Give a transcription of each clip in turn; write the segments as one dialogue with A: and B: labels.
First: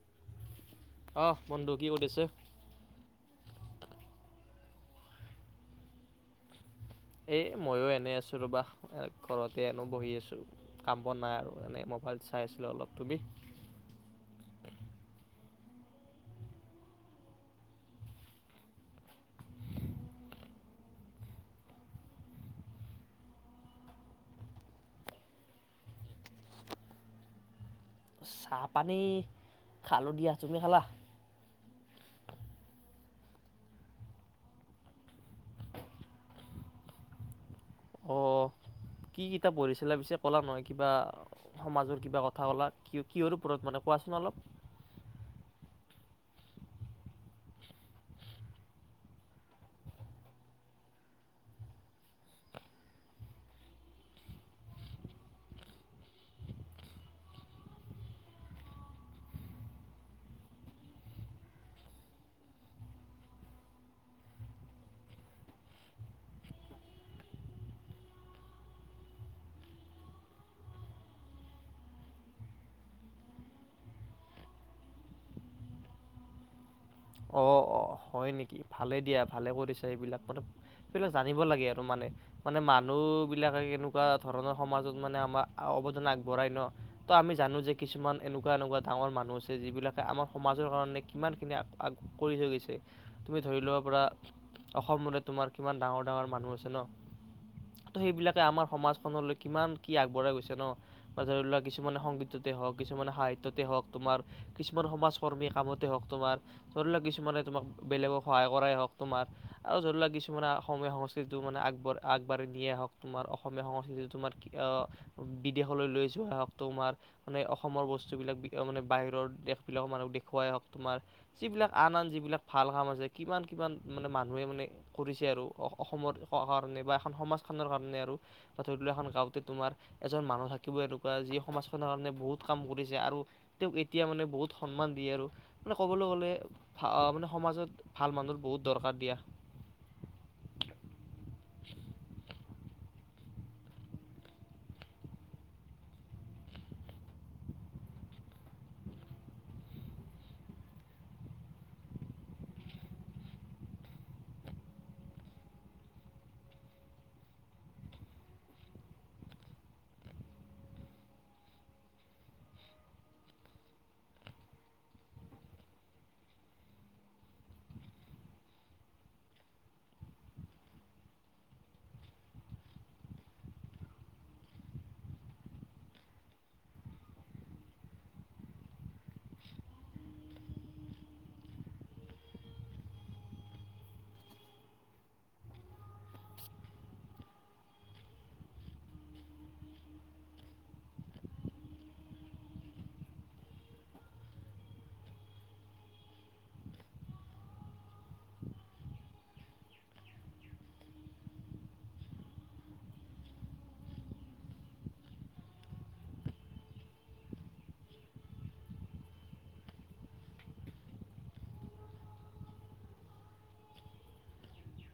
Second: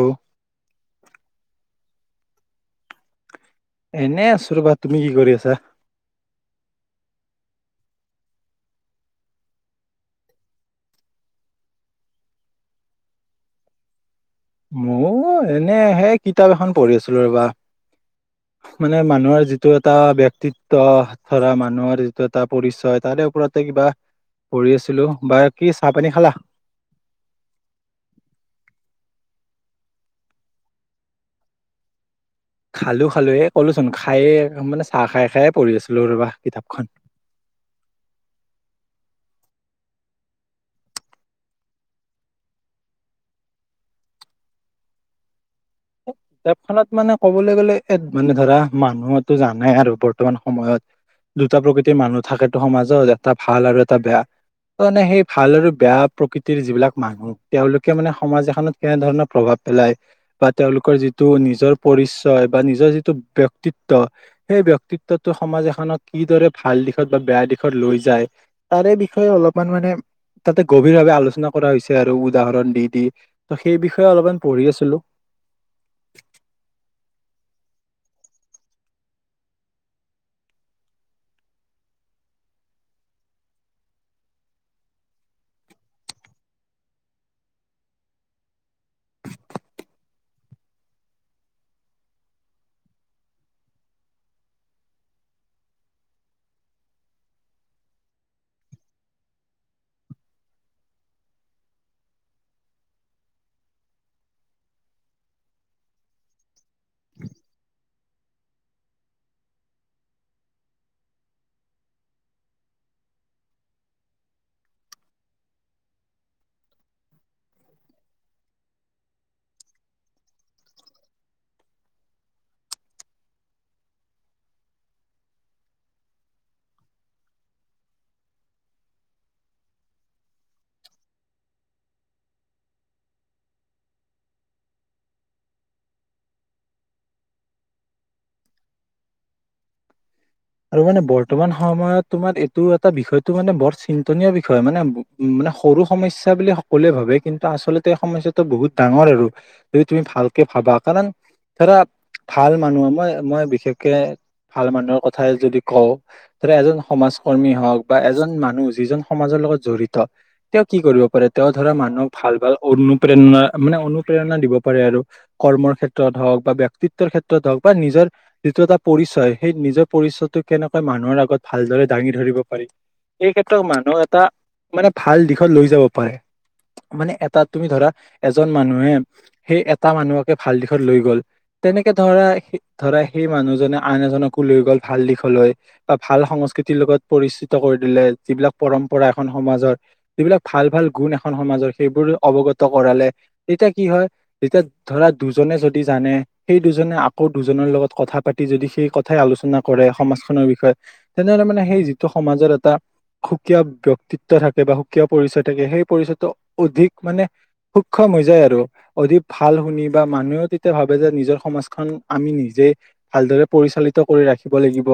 A: উম
B: আহ বন্ধু কি কৰিছে
A: এনে আছো ৰবা তুমি কি কৰি আছা
B: এই ময়ো এনেই আছোঁ ৰ'বা ঘৰতে এনো বহি আছোঁ কাম বন নাই আৰু এনেই মোবাইল চাই আছিলো অলপ তুমি
A: অ এনে সেই কিতাপ এখন পঢ়ি আছিলো ৰবা মানে মানুহৰ যিটো এটা ব্যক্তিত্ত ধৰা মানুহৰ যিটো এটা পৰিচয় তাৰে ওপৰতে কিবা পঢ়ি আছিলো, বাকি চাহ পানী খালা?
B: চাহ পানী খালো দিয়া, তুমি খালা?
A: খালো খালো এ ক'লোচোন খায়ে মানে চাহ খাই খায়ে পঢ়ি আছিলো ৰব কিতাপখন
B: অ কি কিতাপ পঢ়িছিলা পিছে কলা নহয় কিবা সমাজৰ কিবা কথা ক'লা কিহৰ ওপৰত মানে কোৱাচোন অলপ
A: কিতাপখনত মানে কবলৈ গ'লে মানে ধৰা মানুহো জানাই আৰু বৰ্তমান সময়ত দুটা প্ৰকৃতিৰ মানুহ থাকেতো সমাজত এটা ভাল আৰু এটা বেয়া তানে সেই ভাল আৰু বেয়া প্ৰকৃতিৰ যিবিলাক মানুহ তেওঁলোকে মানে সমাজ এখনত কেনেধৰণৰ প্ৰভাৱ পেলায় বা তেওঁলোকৰ যিটো নিজৰ পৰিচয় বা নিজৰ যিটো ব্যক্তিত্ব সেই ব্যক্তিত্বটো সমাজ এখনক কিদৰে ভাল দিশত বা বেয়া দিশত লৈ যায় তাৰে বিষয়ে অলপমান মানে তাতে গভীৰ ভাৱে আলোচনা কৰা হৈছে আৰু উদাহৰণ দি দি ত সেই বিষয়ে অলপমান পঢ়ি আছিলো
B: অ অঁ হয় নেকি ভালে দিয়া ভালে কৰিছা এইবিলাক মানে সেইবিলাক জানিব লাগে আৰু মানে মানে মানুহবিলাকে কেনেকুৱা ধৰণৰ সমাজত মানে আমাৰ অৱদান আগবঢ়াই ন তো আমি জানো যে কিছুমান এনেকুৱা এনেকুৱা ডাঙৰ মানুহ আছে যিবিলাকে আমাৰ সমাজৰ কাৰণে কিমানখিনি আগ কৰি থৈ গৈছে তুমি ধৰি লোৱা পৰা অসমলৈ তোমাৰ কিমান ডাঙৰ ডাঙৰ মানুহ আছে ন ত সেইবিলাকে আমাৰ সমাজখনলৈ কিমান কি আগবঢ়াই গৈছে ন বা ধৰি লোৱা কিছুমানে সংগীততে হওঁক কিছুমানে সাহিত্যতে হওঁক তোমাৰ কিছুমান সমাজ কৰ্মী কামতে হওঁক তোমাৰ ধৰি লওঁক কিছু তোমাক বেলেগক সহায় কৰাই হওঁক তোমাৰ আৰু ধৰি লক কিছুমানে অসমীয়া সংস্কৃতিটো মানে আগবঢ আগবাঢ়ি নিয়েই হওঁক তমাৰ অসমীয়া সংস্কৃতিটো তোমাৰ আহ বিদেশলৈ লৈ যোৱাই হওঁক তোমাৰ মানে অসমৰ বস্তু বিলাক মানে বাহিৰৰ দেশ বিলাকক মানক দেখুৱাই হওঁক তোমাৰ যিবিলাক আন আন যিবিলাক ভাল কাম আছে কিমান কিমান মানুহে মানে কৰিছে আৰু অসমৰ কাৰণে বা এখন সমাজখনৰ কাৰণে আৰু বা ধৰি লোৱা এখন গাঁওতে তোমাৰ এজন মানুহ থাকিব এনেকুৱা যিয়ে সমাজখনৰ কাৰণে বহুত কাম কৰিছে আৰু তেওঁক এতিয়া মানে বহুত সন্মান দিয়ে আৰু মানে কবলৈ গ'লে সমাজত ভাল মানুহৰ বহুত দৰকাৰ দিয়া
A: আৰু মানে বৰ্তমান সময়ত তোমাৰ এইটো এটা বিষয়টো মানে বৰ চিন্তনীয় বিষয় মানে উ মানে সৰু সমস্যা বুলি সকলোৱে ভাবে কিন্তু আচলতে এই সমস্যায়াটো বহুত ডাঙৰ আৰু যদি তুমি ভালকে ভাবা কাৰণ ধৰা ভাল মানুহ মই মই বিশেষকে ভাল মানুহৰ ঠাই যদি কওঁ ধৰা এজন সমাজ কৰ্মী হওঁক বা এজন মানুহ যিজন সমাজৰ লগত জড়িত তেওঁ কি কৰিব পাৰে তেওঁ ধৰা মানুহক ভাল ভাল অনুপ্ৰেৰণা মানে অনুপ্ৰেৰণা দিব পাৰে আৰু কৰ্মৰ ক্ষেত্ৰত হওঁক বা ব্যক্তিত্বৰ ক্ষেত্ৰত হওঁক বা নিজৰ যিটো এটা পৰিচয় সেই নিজৰ পৰিচয়টো কেনেকৈ মানুহৰ আগত ভালদৰে দাঙি ধৰিব পাৰি এই ক্ষেত্ৰত মানুহ এটা মানে ভাল দিশত লৈ যাব পাৰে মানে এটা তুমি ধৰা এজন মানুহে সেই এটা মানুহকে ভাল দিশত লৈ গ'ল তেনেকে ধৰা ধৰা সেই মানুহজনে আন এজনকো লৈ গ'ল ভাল দিশলৈ বা ভাল সংস্কৃতিৰ লগত পৰিচিত কৰি দিলে যিবিলাক পৰম্পৰা এখন সমাজৰ যিবিলাক ভাল ভাল গুণ এখন সমাজৰ সেইবোৰ অৱগত কৰালে এতিয়া কি হয় এতিয়া ধৰা দুজনে যদি জানে সেই দুজনে আকৌ দুজনৰ লগত কথা পাতি যদি সেই কথাই আলোচনা কৰে সমাজখনৰ বিষয়ে তেনেহলে মানে সেই যিটো সমাজৰ এটা সুকীয়া ব্যক্তিত্বৰ থাকে বা সুকীয়া পৰিচয় থাকে সেই পৰিচয়টো অধিক মানে সুক্ষম হৈ যায় আৰু অধিক ভাল শুনি বা মানুহেও তেতিয়া ভাবে যে নিজৰ সমাজখন আমি নিজেই ভালদৰে পৰিচালিত কৰি ৰাখি ৰাখিব লাগিব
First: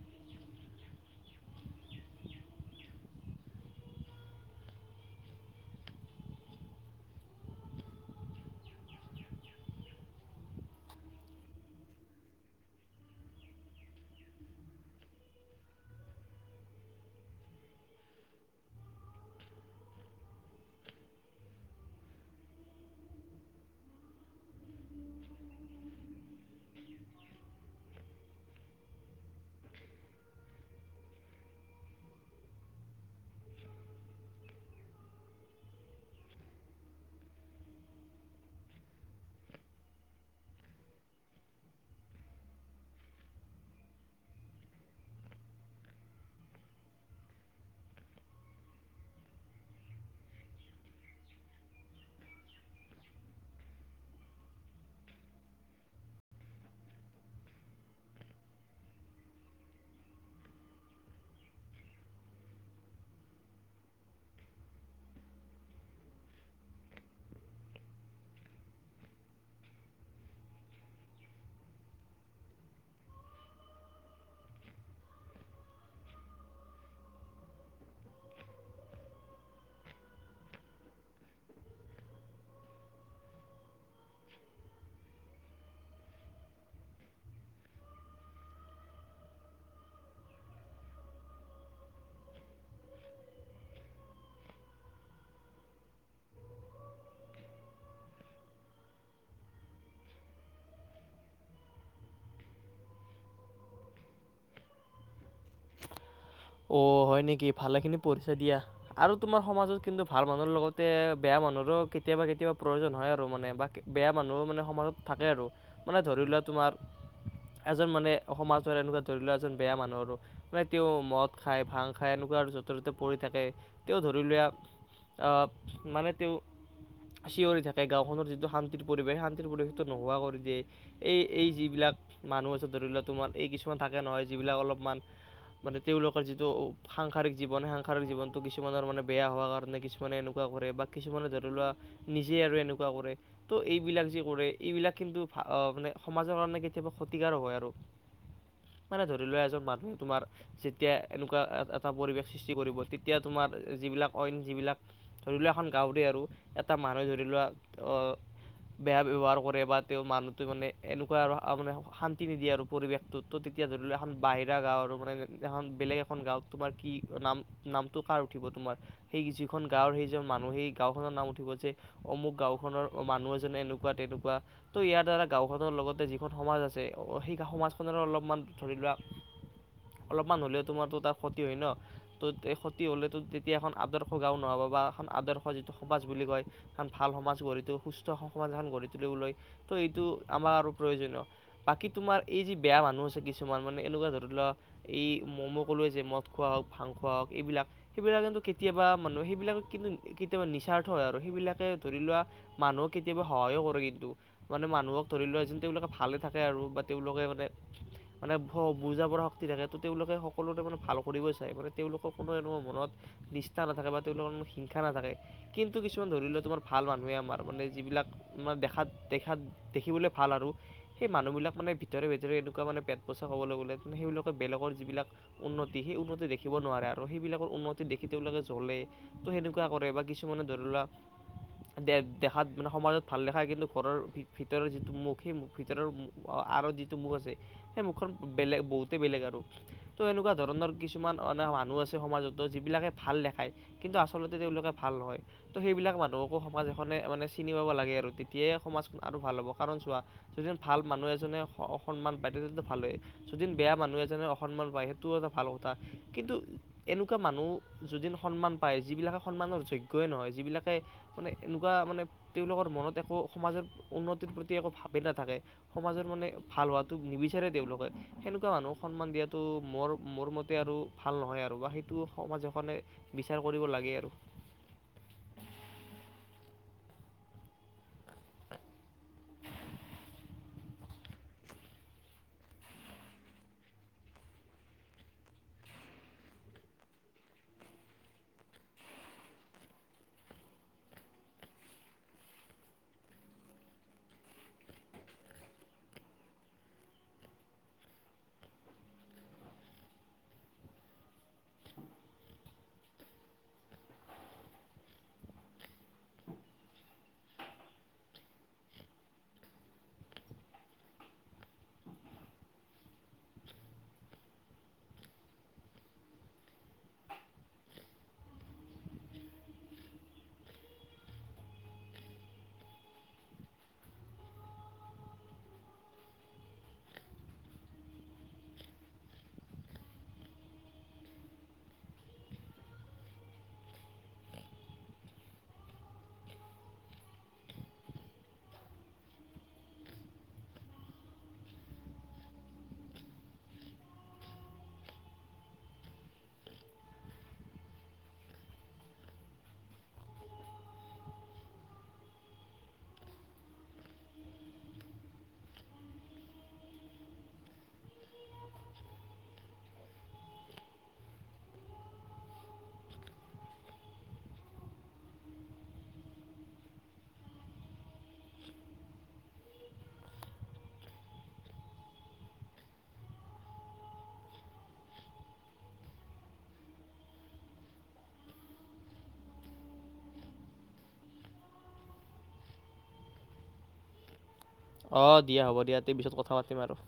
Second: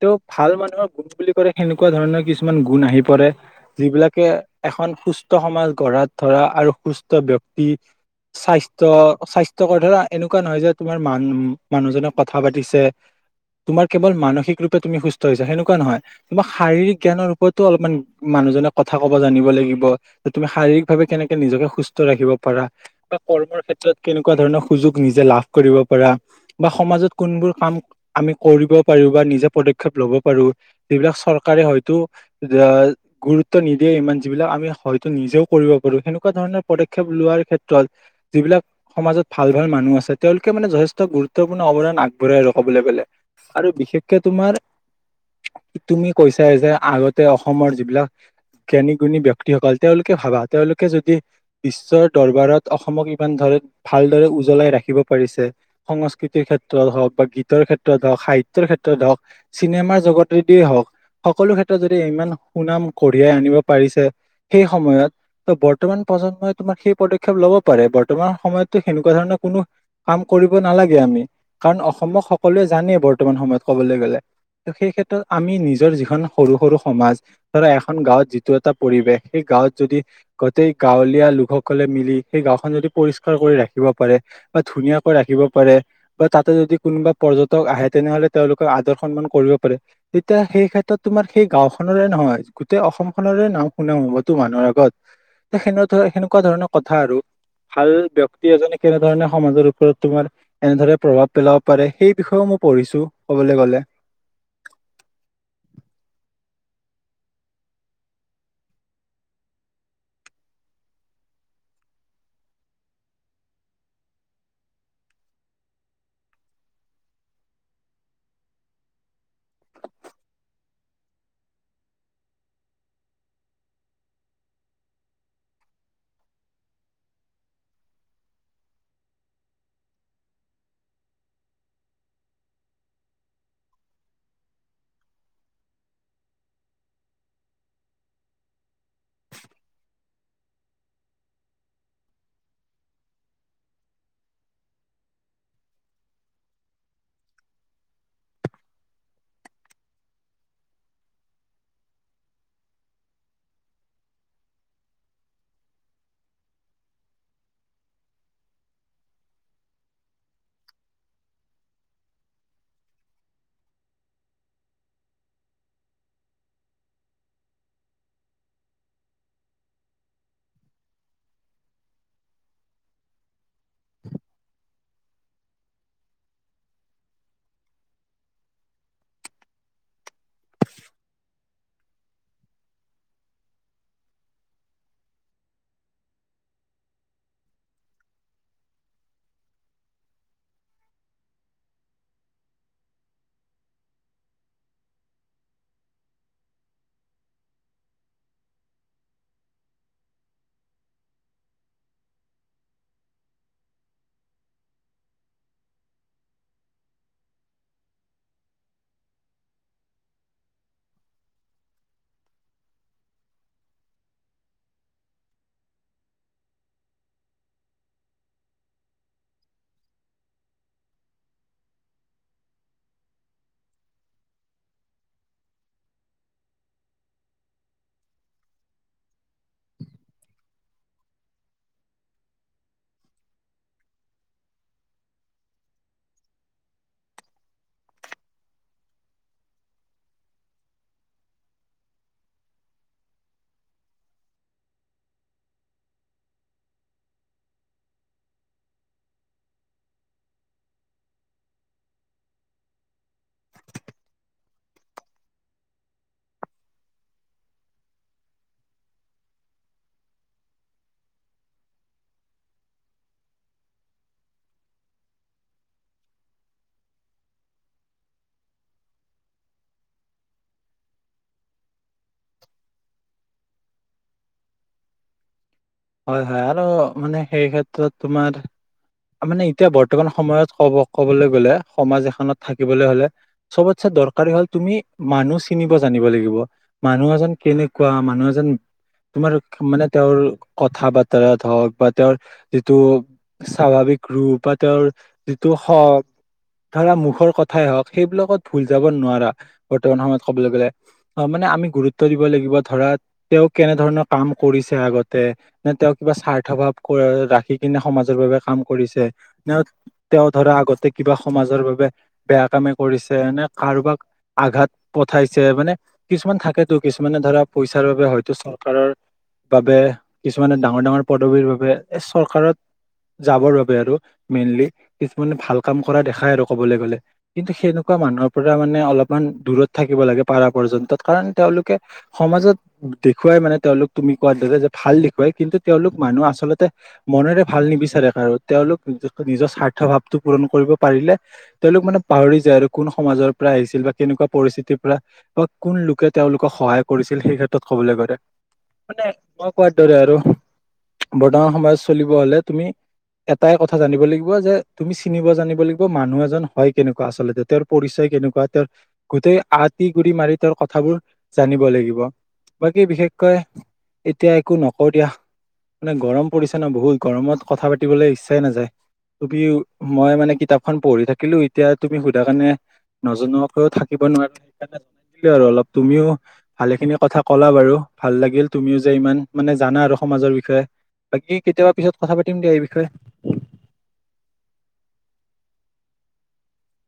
A: তেওঁ ভাল মানুহৰ গুণ বুলি কলে সেনেকুৱা ধৰণৰ কিছুমান গুণ আহি পৰে যিবিলাকে এখন সুস্থ সমাজ গঢ়াত ধৰা আৰু সুস্থ ব্যক্তি স্বাস্থ্য স্বাস্থ্যকৰ ধৰা এনেকুৱা নহয় যে তোমাৰ মান মানুহজনক কথা পাতিছে তোমাৰ কেৱল মানসিক ৰূপে তুমি সুস্থ হৈছো সেনেকুৱা নহয় তোমাক শাৰীৰিক জ্ঞানৰ ওপৰতো অলপমান মানুহজনে কথা কব জানিব লাগিব কি কেনে শাৰিৰীক ভাৱে কেনেকে নিজকে সুস্থ ৰাখিব পাৰা বা কৰ্মৰ ক্ষেত্ৰত কেনেকুৱা ধৰনৰ সুযোগ নিজে লাভ কৰিব পাৰা বা সমাজত কোনবোৰ কাম আমি কৰিব পাৰো বা নিজে পদক্ষেপ ল'ব পাৰো যিবিলাক চৰকাৰে হয়তো গুৰুত্ব নিদিয়ে ইমান যিবিলাক আমি হয়তো নিজেও কৰিব পাৰো সেনেকুৱা ধৰণৰ পদক্ষেপ লোৱাৰ ক্ষেত্ৰত যিবিলাক সমাজত ভাল ভাল মানুহ আছে তেওঁলোকে মানে যথেষ্ট গুৰুত্বপূৰ্ণ অৱদান আগবঢ়াই আৰু ক'বলে গলে আৰু বিশেষকে তোমাৰ, তুমি কৈছা যে আগতে অসমৰ যিবিলাক জ্ঞানী গুণী ব্যক্তিসকল তেওঁলোকে ভাবা তেওঁলোকে যদি বিশ্বৰ দৰবাৰত অসমক ইমান ধৰে ভালদৰে উজ্বলাই ৰাখিব পাৰিছে সংস্কৃতিৰ ক্ষেত্ৰত হওক বা গীতৰ ক্ষেত্ৰত ক সাহিত্যৰ ক্ষেত্ৰত হওঁক, চিনেমাৰ জগতে দিয়ে হওঁক, সকলো ক্ষেত্ৰত যদি ইমান সুনাম কঢ়িয়াই আনিব পাৰিছে সেই সময়ত। ত বৰ্তমান প্ৰজন্মই তোমাৰ সেই পদক্ষেপ লব পাৰে বৰ্তমান সময়তো সেনেকুৱা ধৰণৰ কোনো কাম কৰিব নালাগে আমি কাৰণ অসমক সক সকলোৱে জানে বৰ্তমান সময়ত ক'বলে গলে। সেই ক্ষেত্ৰত আমি নিজৰ যিখন সৰু-সৰু সমাজ ধৰা এখন গাঁৱত যিটো এটা পৰিৱেশ সেই গাঁৱত যদি গোটেই গাঁৱলীয়া লোকসকলে মিলি সেই গাঁওখন যদি পৰিষ্কাৰ কৰি ৰাখিব পাৰে বা ধুনীয়াকৈ ৰাখিব পাৰে বা তাতো যদি কোনোবা পৰ্যটক আহে তেনেহলে তেওঁলোকক আদৰ সন্মান কৰিব পাৰে তেতিয়া সেই ক্ষেত্ৰত তোমাৰ সেই গাওখনৰে নহয় গোটেই অসমখনৰে নাম শুনাও হবতো মানুহৰ আগত সেনে সেনেকুৱা ধৰণৰ কথা আৰু। ভাল ব্যক্তি এজনে কেনেধৰণে সমাজৰ ওপৰত তোমাৰ এনেধৰে প্ৰভাৱ পেলাব পাৰে সেই বিষয়ে মই পঢ়িছো কবলে গলে।
B: অ হয় নেকি ভালেখিনি পঢ়িচা দিয়া আৰু তোমাৰ সমাজত কিন্তু ভাল মানুহৰ লগতে বেয়া মানুহৰো কেতিয়াবা-কেতিয়াবা প্ৰয়োজন হয় আৰু মানে বা বেয়া মানুহো মানে সমাজত থাকে আৰু মানে ধৰি লোৱা তোমাৰ এজন মানে সমাজৰ এনেকুৱা ধৰি লোৱা এজন বেয়া মানুহৰ আৰু মানে তেওঁ মত খাই ভাং খায় এনেকুৱা আৰু য'তে ত'তে পৰি থাকে তেওঁ ধৰি লোৱা মানে তেওঁ চিঞৰি থাকে গাঁওখনৰ যিটো শান্তিৰ পৰিৱেশ শান্তিৰ পৰিৱেশটো নোহোৱা কৰি দিয়ে এই এই যিবিলাক মানুহ আছে ধৰি লোৱা তোমাৰ এই কিছুমান থাকে নহয় যিবিলাক অলপমান মানে তেওঁলোক যিটো সাংসাৰিক জীৱন সে সাসাৰিক জীৱনটো কিছুমানৰ মানে বেয়া হোৱা কাৰণে কিছুমানে এনেকুৱা কৰে বা কিছুমানে ধৰি লোৱা নিজে আৰু এনেকুৱা কৰে। ত' এইবিলাক যে কৰে, এইবিলাক কিন্তু আ মানে সমাজৰ কাৰণে কেতিয়াবা ক্ষতিকাৰ হয় আৰু মানে ধৰি লোৱা এজন মানুহে তোমাৰ চিত এতিয়া এনেকুৱা এ এটা পৰিৱেশ সৃষ্টি কৰিব তেতিয়া তোমাৰ যিবিলাক অইন যিবিলাক ধৰি লোৱা এখন গাঁৱৰে আৰু এটা মানুহে ধৰি লোৱা অ বেয়া ব্যৱহাৰ কৰে বা তেওঁ মানুহটোৱে মানে এনেকুৱা আৰু মানে শান্তি নিদিয়ে আৰু পৰিৱেশটোত ত তেতিয়া ধৰি লোৱা এখন বাহিৰা গাঁও আৰু মানে এহন বেলেগ এখন গাঁওত তোমাৰ কি নাম নামটো কাৰ উঠিব তোমাৰ সেই যিখন গাঁওৰ সেইজন মানুহ সেই গাঁওখনৰ নাম উঠিব যে অমুক গাঁওখনৰ মানুহ এজনে এনেকুৱা তেনেকুৱা ত' ইয়াৰ দ্বাৰা গাওখনৰ লগতে যিখন সমাজ আছে সেই সমাজখনৰো অলপমান ধৰি লোৱা অলপমান হ'লেও তোমাৰতো তাৰ ক্ষতি হয় ন? ত' এই ক্ষতি হ'লেতো তেতিয়া এখন আদৰ্শ গাও নহ'ব বা এখন আদৰ্শ যিটো সমাজ বুলি কয় এখন ভাল সমাজ গঢ়িটো সুস্থ সমাজ এখন গঢ়ি তুলিবলৈ ত' এইটো আমাৰ আৰু প্ৰয়োজনীয় বাকী তোমাৰ এই যি বেয়া মানুহ আছে কিছুমান মানে এনেকুৱা ধৰি লোৱা এই মম' কলোৱে যে মদ খোৱা হওক, ভাং খোৱা হওক এইবিলাক সেইবিলাক কিন্তু কেতিয়াবা মানুহ সেইবিলাক কিন্তু কেতিয়াবা নিস্বাৰ্থ হয় আৰু সেইবিলাকে ধৰি লোৱা মানুহক কেতিয়াবা সহায়ো কৰে কিন্তু, মানে মানুহক ধৰি লোৱা যে তেওঁলোকে ভালে থাকে আৰু বা তেওঁলোকে মানে-মানে ব বুজা বৰা কি কৰে ত তেওঁলোকে সকলোতে মানে ভাল কৰিবই চায় মানে তেওঁলোকৰ কোনো মানু মনত নিষ্ঠা নাথাকে বা তেওঁলোকৰ মনত হিংসা নাথাকে কিন্তু কিছুমান ধৰি লওক তোমাৰ ভাল মানুহে আমাৰ মানে যিবিলাক মানে দেখাত-দেখাত দেখিবলৈ ভাল আৰু সেই মানুহবিলাক মানে ভিতৰে-ভিতৰে এনেকুৱা মানে পেট পচা ক'বলে গ'লে সেইবিলাক বেলেগৰ যিবিলাক উন্নতি সেই উন্নতি দেখিব নোৱাৰে আৰু সেইবিলাকৰ উন্নতি দেখি তেওঁলোকে জ্বলে ত সেনেকুৱা কৰে বা কিছুমানে ধৰি লোৱা দে-দেখাত মানে সমাজত ভাল দেখা কিন্তু ঘৰৰ ভিতৰৰ যিটো মুখ সেই ভিতৰৰ আঁৰত যিটো মুখ আছে সেই মুখখন বেলেগ বহুত তে বেলেগ আৰু তো এনেকুৱা ধৰণৰ কিছুমান এনে মানুহ আছে সমাজতো যিবিলাকে ভাল দেখায় কিন্তু আচলতে তেওঁলোকে ভাল নহয়, ত' সেইবিলাক মানুহকো সমাজ এখনে মানে চিনি পাব লাগে আৰু তেতিয়াই সমাজখন আৰু ভাল হ'ব কাৰণ চোৱা যদি ভাল মানুহ এজনে স সন্মান পায় তে ভালেই যদি বেয়া মানুহ এজনে অসন্মান পায় সেইটোও এটা ভাল কথা কিন্তু এনেকুৱা মানুহ যদিন সন্মান পায় যিবিলাকে সন্মানৰ যোগ্যই নহয় যিবিলাকে মানে এনেকুৱা মানে তেওঁলোকৰ মনত একো সমাজৰ উন্নতিৰ প্ৰতি একো ভাৱে নাথাকে সমাজৰ মানে ভাল হোৱাটো নিবিচাৰে তেওঁলোকে সেনেকুৱা মানুহক সন্মান দিয়াতটো মোৰ-মোৰ মতে আৰু ভাল নহয় আৰু বা সেইটো সমাজ এখনে বিচাৰ কৰিব লাগে আৰু।
A: হয় হয় আৰু মানে সেই ক্ষেত্ৰত তোমাৰ আমি মানে এতিয়া বৰ্তমান সময়ত কব কবলে গলে সমাজ এখনত থাকিবলে হলে চবতচে দৰকাৰী হল তুমি মানুহ চিনিব জানিব লাগিব। মানুহ এজন কেনেকুৱা মানুহ এজন তোমাৰ মানে তেওঁৰ কথা বতৰাত হওক বা তেওঁৰ যিটো চি স্বাভাৱিক ৰূপ বা তেওঁৰ যিটো হওঁক ধৰা মুখৰ কথাই হওঁক সেইবিলাকত ভুল যাব নোৱাৰা বৰ্তমান সময়ত কবলে গলে অ মানে আমি গুৰুত্ব দিব লাগিব ধৰা তেওঁ কেনেধৰণৰ কাম কৰিছে আগতে, নে তেওঁ কিবা স্বাৰ্থ ভাৱ ক ৰাখি কিনে সমাজৰ বাবে কাম কৰিছে, নে তেওঁ ধৰা আগতে কিবা সমাজৰ বাবে বেয়া কামে কৰিছে, নে কাৰোবাক আঘাত পঠাইছে মানে কিছুমান থাকেতো কিছুমানে ধৰা পইচাৰ বাবে হয়তো চৰকাৰৰ বাবে কিছুমানে ডাঙৰ-ডাঙৰ পদবীৰ বাবে এই চৰকাৰত যাবৰ বাবে আৰু মেইনলি কিছুমানে ভাল কাম কৰা দেখাই আৰু কবলে গলে কিন্তু সেনেকুৱা মানুহৰ পৰা মানে অলপমান দূৰত থাকিব লাগে পাৰা পৰ্যন্তত কাৰণ তেওঁলোকে সমাজত দেখুৱাই মানে তেওঁলোক তুমি কোৱাৰ দৰে যে ভাল দেখুৱাই কিন্তু তেওঁলোক মানুহ আচলতে মনেৰে ভাল নিবিচাৰে, আৰু তেওঁলোক নিজৰ স্বাৰ্থ ভাৱটো পূৰণ কৰিব পাৰিলে তেওঁলোক মানে পাহৰি যায় আৰু কোন সমাজৰ পৰা আহিছিল বা কেনেকুৱা পৰিস্থিতিৰ পৰা বা কোন লোকে তেওঁলোকক সহায় কৰিছিল সেই ক্ষেত্ৰত কবলে গলে। মানে মই কোৱাৰ দৰে আৰু বৰ্তমান সময়ত চলিব হলে তুমি এটাই কথা জানিব লাগিব যে তুমি চিনিব জানিব লাগিব মানুহ এজন হয় কেনেকুৱা আচলতে তেওঁৰ পৰিচয় কেনেকুৱা তেওঁৰ গোটেই আতি গুৰি মাৰি তেওঁৰ কথাবোৰ জানিব লাগিব। বাকী বিশেষকৈ এতিয়া একো নকও দিয়া মানে গৰম পৰিছে ন বহুত গৰমত কথা পাতি পাতিবলৈ ইচ্ছা নাযায়। কিওকী মই মানে কিতাপখন পঢ়ি থাকিলো এতিয়া তুমি সোধা কাৰণে নজনোৱাকৈ থাকিব নোৱাৰা সেইকাৰণে জনাই দিলো আৰু অলপ তুমিও ভালে খিনি কথা কলা বাৰু ভাল লাগিল, তুমিও যে ইমান মানে জানা আৰু সমাজৰ বিষয়ে বাকী কেতিয়াবা পিছত কথা পাতিম দিয়া এই বি। কে [unintelligible]
B: অ দিয়া হ'ব দিয়া তে পিছত কথা পাতিম আৰু।